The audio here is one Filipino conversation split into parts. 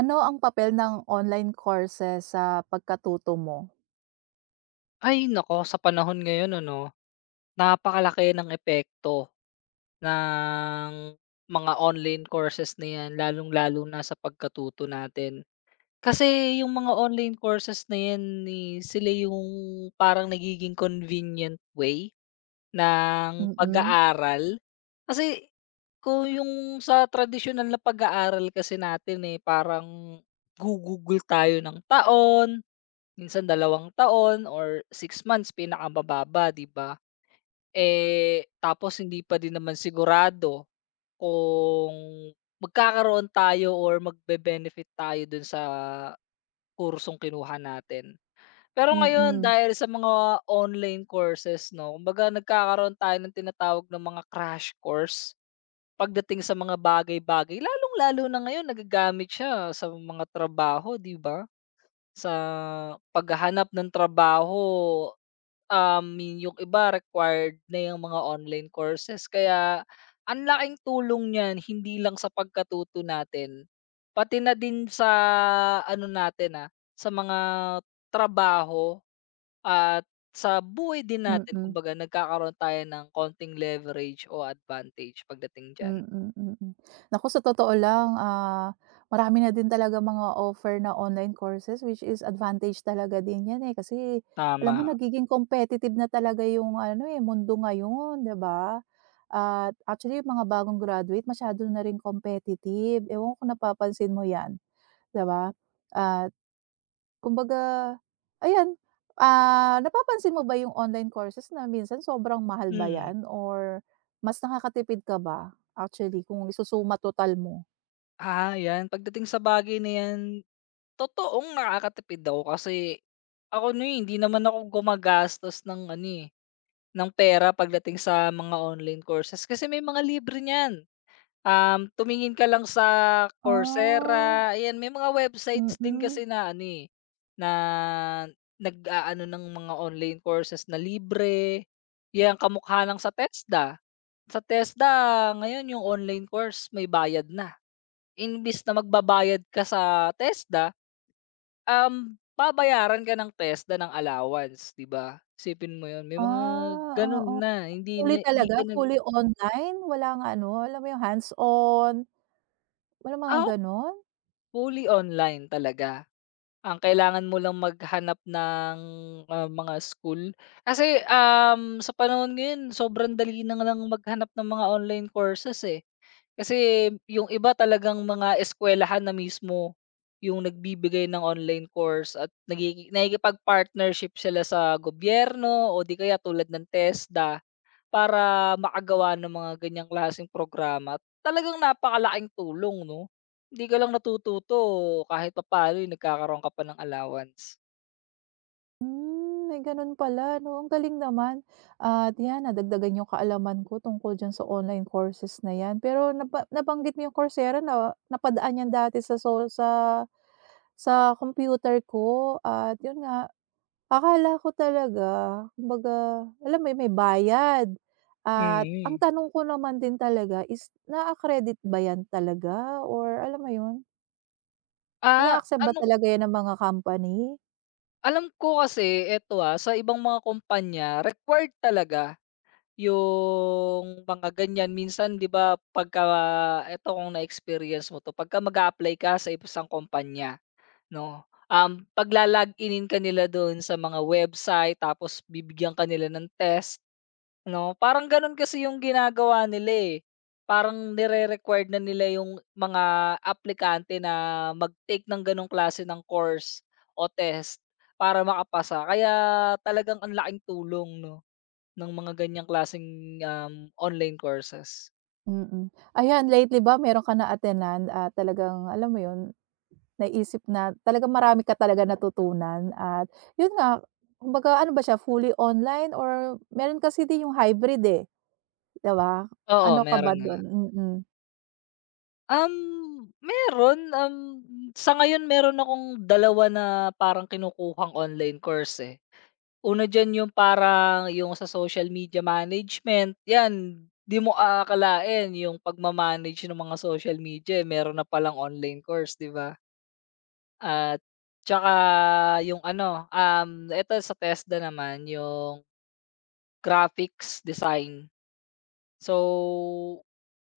Ano ang papel ng online courses sa pagkatuto mo? Ay naku, sa panahon ngayon ano, napakalaki ng epekto ng mga online courses na 'yan lalong-lalo na sa pagkatuto natin. Kasi yung mga online courses na 'yan, eh, sila yung parang nagiging convenient way ng Mm, pag-aaral. Kasi kung yung sa tradisyonal na pag-aaral kasi natin, eh, parang tayo ng taon, minsan 2 taon or 6 months pinakamababa, 'di ba? Eh, tapos hindi pa din naman sigurado kung magkakaroon tayo or magbe-benefit tayo dun sa kursong kinuha natin. Pero ngayon mm, dahil sa mga online courses 'no, kumbaga nagkakaroon tayo ng tinatawag na mga crash course pagdating sa mga bagay-bagay. Lalong-lalo na ngayon nagagamit siya sa mga trabaho, 'di ba? Sa paghahanap ng trabaho. Yung iba required na yung mga online courses kaya ang laking tulong niyan hindi lang sa pagkatuto natin, pati na din sa ano natin, sa mga trabaho at sa buhay din natin mm, kumbaga nagkakaroon tayo ng konting leverage o advantage pagdating diyan. mm, mm. Naku, sa totoo lang, marami na din talaga mga offer na online courses which is advantage talaga din 'yan, eh, kasi alam mo Tama, nagiging competitive na talaga yung ano, eh, mundo ngayon, 'di ba? At actually yung mga bagong graduate masyado na rin competitive, ewan ko kung napapansin mo 'yan, 'di ba? At kumbaga, ayan, napapansin mo ba yung online courses na minsan sobrang mahal ba mm. yan, or mas nakakatipid ka ba actually kung isusuma total mo? Ah, 'yan pagdating sa bagay na 'yan, totoong nakakatipid ako kasi ako ano, eh, hindi naman ako gumagastos ng ano, eh, ng pera pagdating sa mga online courses kasi may mga libre niyan. Tumingin ka lang sa Ah, Coursera, ayan may mga websites din mm. kasi na ano, eh, na nag-aano ng mga online courses na libre, 'yan kamukha ng sa TESDA. Sa TESDA ngayon yung online course may bayad na, inbis na magbabayad ka sa TESDA. Babayaran ka ng TESDA ng allowance, 'di ba? Isipin mo yon. May mga Ah, gano'n oo. Fully na hindi talaga, ka fully online? Walang ano, alam mo yung hands-on, walang mga ah, gano'n? fully online talaga. Ang kailangan mo lang maghanap ng, mga school. Kasi, sa panahon ngayon sobrang dali na lang maghanap ng mga online courses, eh. Kasi yung iba talagang mga eskuwelahan na mismo yung nagbibigay ng online course at nakikipag-partnership sila sa gobyerno o di kaya tulad ng TESDA para makagawa ng mga ganyang klaseng programa. Talagang napakalaking tulong 'no? Hindi ka lang natututo kahit papaano, eh, nagkakaroon ka pa ng allowance. Hmm, may gano'n pala 'no, ang galing naman. At 'yan, nadagdagan yung kaalaman ko tungkol diyan sa online courses na 'yan. Pero nabanggit mo yung Coursera na napadaan 'yan dati sa so sa computer ko, at 'yun nga, akala ko talaga kumbaga alam mo 'yun, may bayad. At ang Mm. tanong ko naman din talaga is na credit ba 'yan talaga, or alam mo 'yun, Ah, ina-accept ba ano, talaga 'yan ng mga company? alam ko kasi eto, sa ibang mga kumpanya required talaga. Yung mga ganyan minsan 'di ba, pagka eto kung na-experience mo 'to, pagka mag-a-apply ka sa isang kumpanya 'no, pagla-loginin ka nila dun sa mga website tapos bibigyan ka nila ng test 'no, parang ganun kasi yung ginagawa nila, eh. Parang nire-required na nila yung mga aplikante na mag-take ng ganong klase ng course o test para makapasa. Kaya talagang ang laking tulong 'no. Ng mga ganyang klaseng, online courses? Mm. Ayan, lately ba meron ka na-attenan at talagang alam mo 'yun, naisip na talagang marami ka talaga natutunan, at 'yun nga, kumbaga ano ba siya, fully online or meron kasi din yung hybrid, eh, 'di ba? Oo, Ano oo. ka ba Meron nga. dun? Mm. Um, meron, sa ngayon meron akong dalawa na parang kinukuhang online course, eh. Una diyan yung parang yung sa social media management, 'yan. 'Di mo aakalain yung ng mga social media, eh, meron na palang online course, 'di ba? At tsaka yung ano, eto sa TESDA naman yung graphics design. So,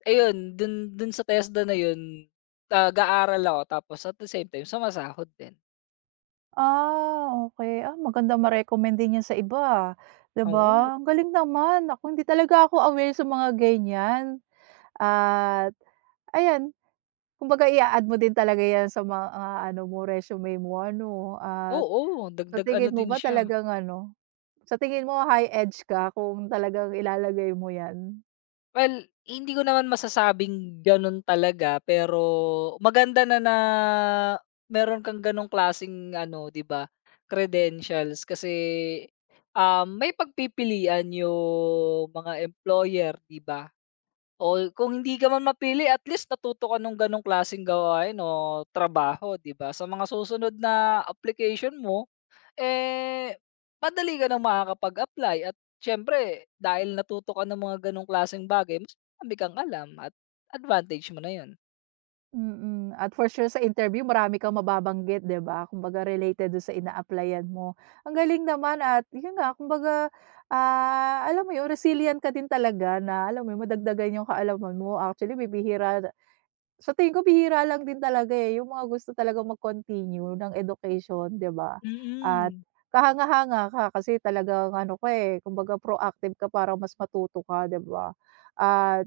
ayun, dun dun sa TESDA na yun, nag-aaral ako tapos at the same time sumasahod din. Ah, okey. Ah, maganda ma-recommend din 'yan sa iba, 'di Oo, ba? Ang galing naman. Naku, hindi talaga ako aware sa mga ganiyan, at ayan, kumbaga ia-add mo din talaga 'yan sa mga ano mo, resume mo ano, at oo, sa dagdag ano tingin mo din ba siya. talagang ano, sa tingin mo high edge ka kung talagang ilalagay mo 'yan? Well, hindi ko naman masasabing ganun talaga pero maganda na na meron kang ganong klaseng ano, 'di ba, credentials kasi, may pagpipilian yung mga employer, 'di ba? Oo, kung hindi ka man mapili at least natuto ka nung ganong klaseng gawain o trabaho, 'di ba? Sa mga susunod na application mo, eh, madali ka ng makakapag-apply at siyempre dahil natuto ka ng mga ganong klaseng bagay, mas marami kang alam at advantage mo na yon. Mm, at for sure sa interview marami kang mababanggit, 'di ba, kumbaga related dun sa ina-applyan mo. Ang galing naman, at yun nga kumbaga, alam mo yun, resilient ka din talaga, na alam mo yun, madagdagan yung kaalaman mo. Actually bibihira. Sa tingin ko bihira lang din talaga, eh, yung mga gusto talagang mag-continue ng education, 'di ba? At Mm. kahanga-hanga ka, kasi talagang ano ka, eh, kumbaga proactive ka para mas matuto ka, 'di ba? At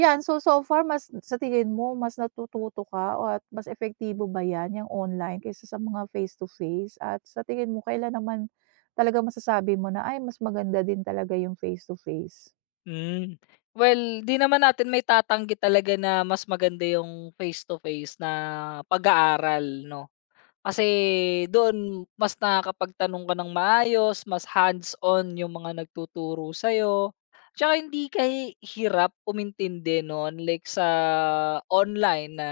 'yan, so far, mas sa tingin mo mas natututo ka, o at mas epektibo ba 'yan, yang online kaysa sa mga face to face? At sa tingin mo kailan naman talaga masasabi mo na, "Ay, mas maganda din talaga yung face to face"? Hmm. Well, 'di naman natin maitatanggi talaga na mas maganda yung face to face na pag-aaral, 'no? Kasi doon mas nakakapagtanong ka ng maayos, mas hands-on yung mga nagtuturo sa'yo, tsaka hindi ka hirap umintindi no, unlike sa online na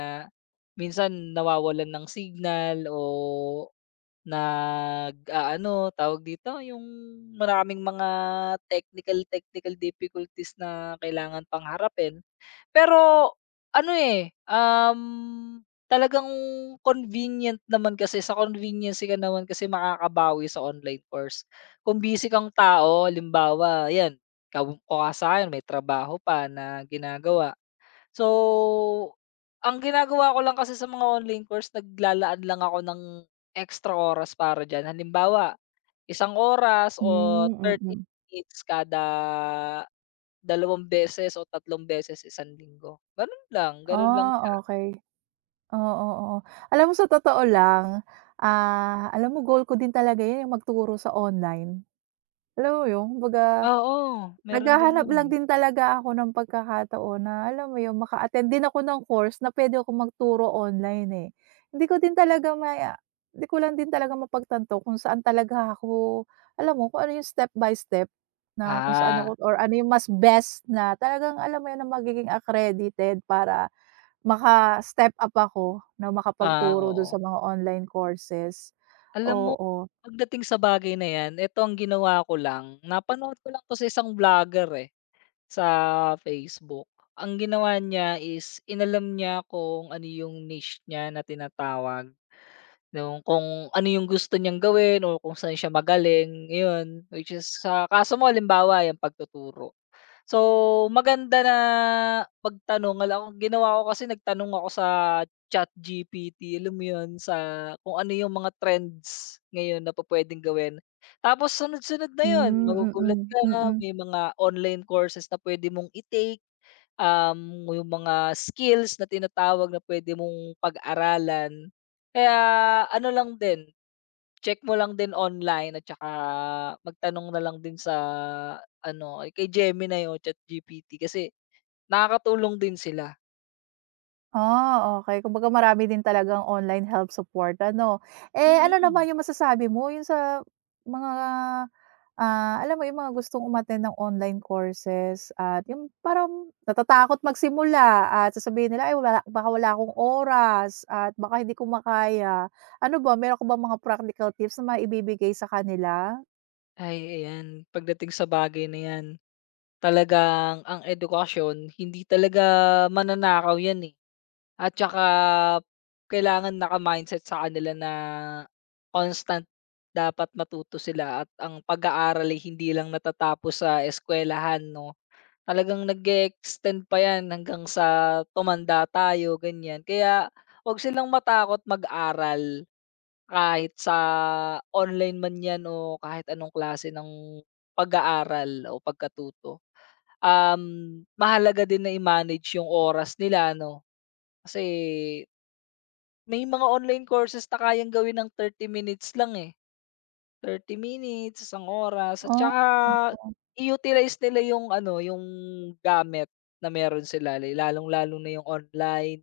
minsan nawawalan ng signal o nag-aano, tawag dito, yung maraming mga technical, technical difficulties na kailangan pang harapin. Pero ano, eh, talagang convenient naman kasi sa convenience ka naman kasi makakabawi sa online course. Kung busy kang tao limbawa 'yan, kaw ka sa'kin may trabaho pa na ginagawa. So, ang ginagawa ko lang kasi sa mga online course naglalaan lang ako ng extra oras para diyan. Halimbawa, 1 oras o Hmm, thirty mm. minutes kada 2 beses o 3 beses 1 linggo. Gano'n lang Ah, siya. okay. Oo, oo. Alam mo sa totoo lang, alam mo goal ko din talaga 'yan, yung magturo sa online. Alam mo yun, kumbaga Oo, meron din naghahanap no'n. lang din talaga ako ng pagkakataon na alam mo yun, maka-attend din ako ng course na puwede akong magturo online, eh. Hindi ko din talaga maya hindi ko lang din talaga mapagtanto kung saan talaga ako, alam mo, kung ano yung step by step na kung saan Ah, ako, or ano yung mas best, na talagang alam mo yun, na magiging accredited para maka-step up ako na ah, makapagturo dun oo. sa mga online courses. Alam mo Oo. pagdating sa bagay na 'yan, eto ang ginawa ko lang, napanood ko lang 'to sa isang vlogger, eh. Sa Facebook. Ang ginawa niya is inalam niya kung ano yung niche niya na tinatawag, yung kung ano yung gusto niyang gawin o kung saan siya magaling, iyon. Which is sa kaso mo halimbawa 'yang pagtuturo. So, maganda na magtanong, alam ang ginawa ko kasi nagtanong ako sa ChatGPT, alam mo 'yun, sa kung ano yung mga trends ngayon na pupuwedeng gawin. Tapos sunod-sunod na 'yun, Hmm, magugulat mm, ka, mm. may mga online courses na pwede mong i-take, yung mga skills na tinatawag na pwede mong pag-aralan. Kaya ano lang din, check mo lang din online at saka magtanong na lang din sa ano, ay kay Gemini o ChatGPT kasi nakakatulong din sila. Ah, okey. Kumbaga marami din talagang online help support ano. Eh, ano Mm. naman yung masasabi mo yun sa mga, alam mo yung mga gustong umattend ng online courses at yung parang natatakot magsimula at sasabihin nila, "Ay, wala, baka wala akong oras at baka hindi ko makaya." Ano ba, meron ka bang mga practical tips na maibibigay sa kanila? Ay, ayan pagdating sa bagay na 'yan, talagang ang edukasyon hindi talaga mananakaw 'yan, eh, at saka kailangan naka-mindset sa kanila na constant dapat matuto sila at ang pag-aaral ay hindi lang natatapos sa eskuwelahan 'no. Talagang nag extend pa 'yan hanggang sa tumanda tayo, ganyan. Kaya 'wag silang matakot mag-aral kahit sa online man 'yan o kahit anong klase ng pag-aaral o pagkatuto. Mahalaga din na i-manage yung oras nila 'no, kasi may mga online courses na kayang gawin ng 30 minutes lang, eh. Thirty minutes, 1 oras at Oh, saka oo. i-utilize nila yung ano, yung gamit na meron sila lalong-lalo na yung online,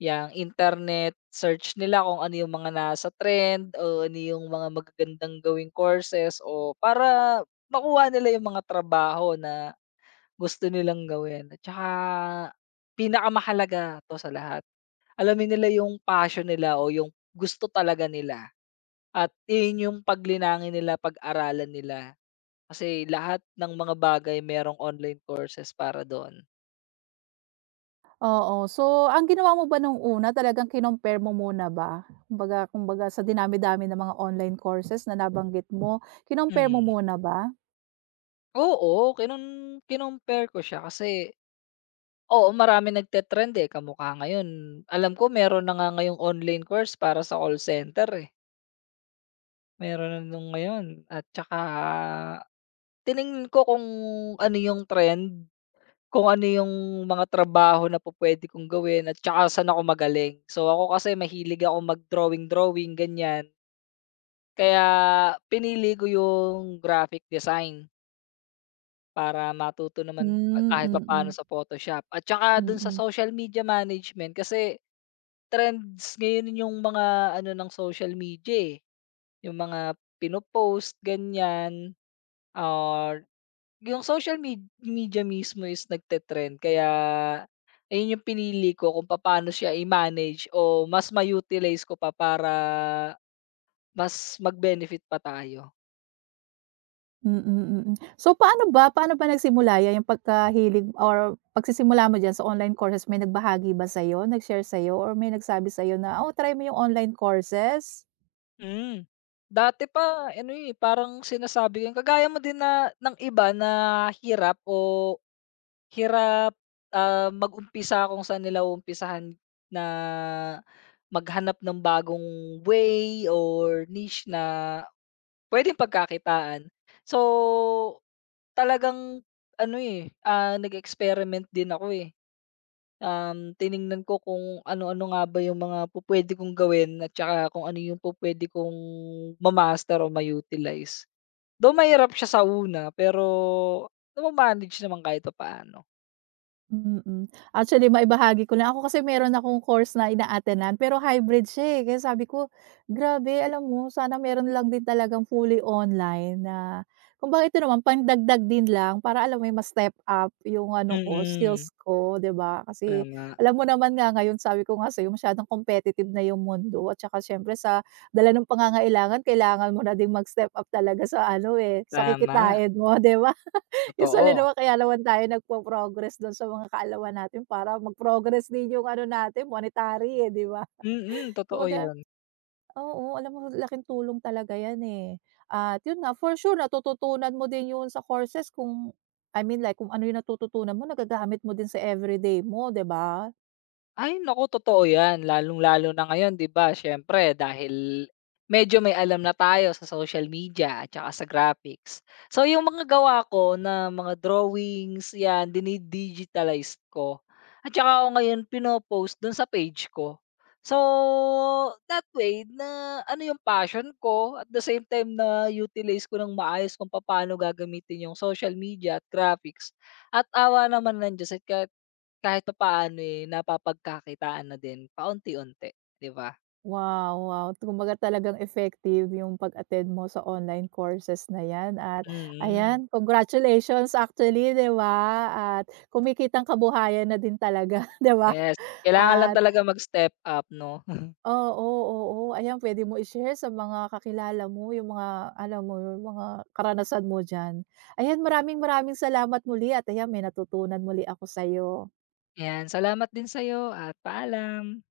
yung internet, search nila kung ano yung mga nasa trend o ano yung mga magagandang gawing courses o para makuha nila yung mga trabaho na gusto nilang gawin at saka pinakamahalaga 'to sa lahat, alamin nila yung passion nila o yung gusto talaga nila. At iyon yung paglinangin nila, pag-aralan nila. Kasi lahat ng mga bagay merong online courses para doon. Oo. So, ang ginawa mo ba nung una, talagang kinumpare mo muna ba? Kumbaga, kumbaga sa dinami-dami ng mga online courses na nabanggit mo, kinumpare mo Hmm, muna ba? oo, kinompare ko siya kasi oo, marami nagte-trend, eh, kamukha ngayon alam ko meron na nga ngayong online course para sa call center, eh, meron na nung ngayon at tsaka tiningin ko kung ano yung trend. Kung ano yung mga trabaho na po pwede kong gawin at tsaka saan ako magaling. So, ako kasi mahilig ako mag-drawing-drawing, ganyan. Kaya pinili ko yung graphic design para matuto naman Hmm, kahit papaano mm. sa Photoshop at tsaka dun sa Mm. social media management kasi trends ngayon yung mga ano ng social media, eh, yung mga pinopost ganyan, or yung social media mismo is nagte-trend kaya ayun yung pinili ko kung papaano siya i-manage o mas ma-utilize ko pa para mas mag-benefit pa tayo. Mm, mm. Mm. So, paano ba nagsimula 'yan, yung pagkahilig or pagsisimula mo diyan sa online courses? May nagbahagi ba sa'yo, nag-share sa'yo, or may nagsabi sa'yo na, "Oh, try mo yung online courses?" Hmm. Dati pa ano, eh, parang sinasabi ko kagaya mo din na ng iba na hirap o hirap, mag-umpisa kung saan nila umpisahan na maghanap ng bagong way or niche na puwedeng pagkakitaan. So, talagang ano, eh, nag-experiment din ako, eh. Tiningnan ko kung ano-ano nga ba yung mga pupuwede kong gawin at tsaka kung ano yung pupuwede kong ma-master o ma-utilize. Though mahirap siya sa una, pero nama-manage naman kahit papaano. Mm. Actually maibahagi ko lang, ako kasi meron akong course na ina-attend-nan, pero hybrid siya, eh. Kaya sabi ko, "Grabe, alam mo, sana meron lang din talagang fully online na kumbaga ito naman pandagdag din lang, para alam mo yun, ma-step up yung ano ko, Mm. skills ko." 'Di ba? Kasi Tama, alam mo naman nga ngayon, sabi ko nga sa'yo, masyadong competitive na yung mundo, at saka siyempre sa dala ng pangangailangan kailangan mo na ding mag-step up talaga sa ano, eh, sa tama, kikitain mo, 'di ba? Usually totoo. naman kaya naman tayo nagpo-progress don sa mga kaalaman natin, para mag-progress din yung ano natin monetary, eh, 'di ba? Mm, totoo Kumbaga 'yan. oo, alam mo, laking tulong talaga 'yan, eh. At yun nga, for sure natututunan mo din yun sa courses. Kung I mean like kung ano yung natututunan mo, nagagamit mo din sa everyday mo, 'di ba? Ay naku, totoo 'yan. Lalong-lalo na ngayon 'di ba, siyempre dahil medyo may alam na tayo sa social media at saka sa graphics. So, yung mga gawa ko na mga drawings 'yan, dinidigitalize ko at saka ako ngayon pinopost dun sa page ko. So, that way na ano yung passion ko at the same time na-utilize ko ng maayos kung paano gagamitin yung social media at graphics at awa naman ng Diyos, ka kahit papaano, eh, napapagkakitaan na din paunti-unti, 'di ba? Wow, wow. Kumbaga talagang effective yung pag-attend mo sa online courses na 'yan, at Mm, ayan, congratulations actually, 'di ba? At kumikitang kabuhayan na din talaga, 'di ba? yes. Kailangan lang At talaga mag-step up 'no? oo, oo. Oo. Ayan, puwede mo i-share sa mga kakilala mo yung mga alam mo yung mga karanasan mo diyan. Ayan, maraming maraming salamat muli, at ayan, may natutunan muli ako sa'yo. 'Yan, salamat din sa'yo at paalam.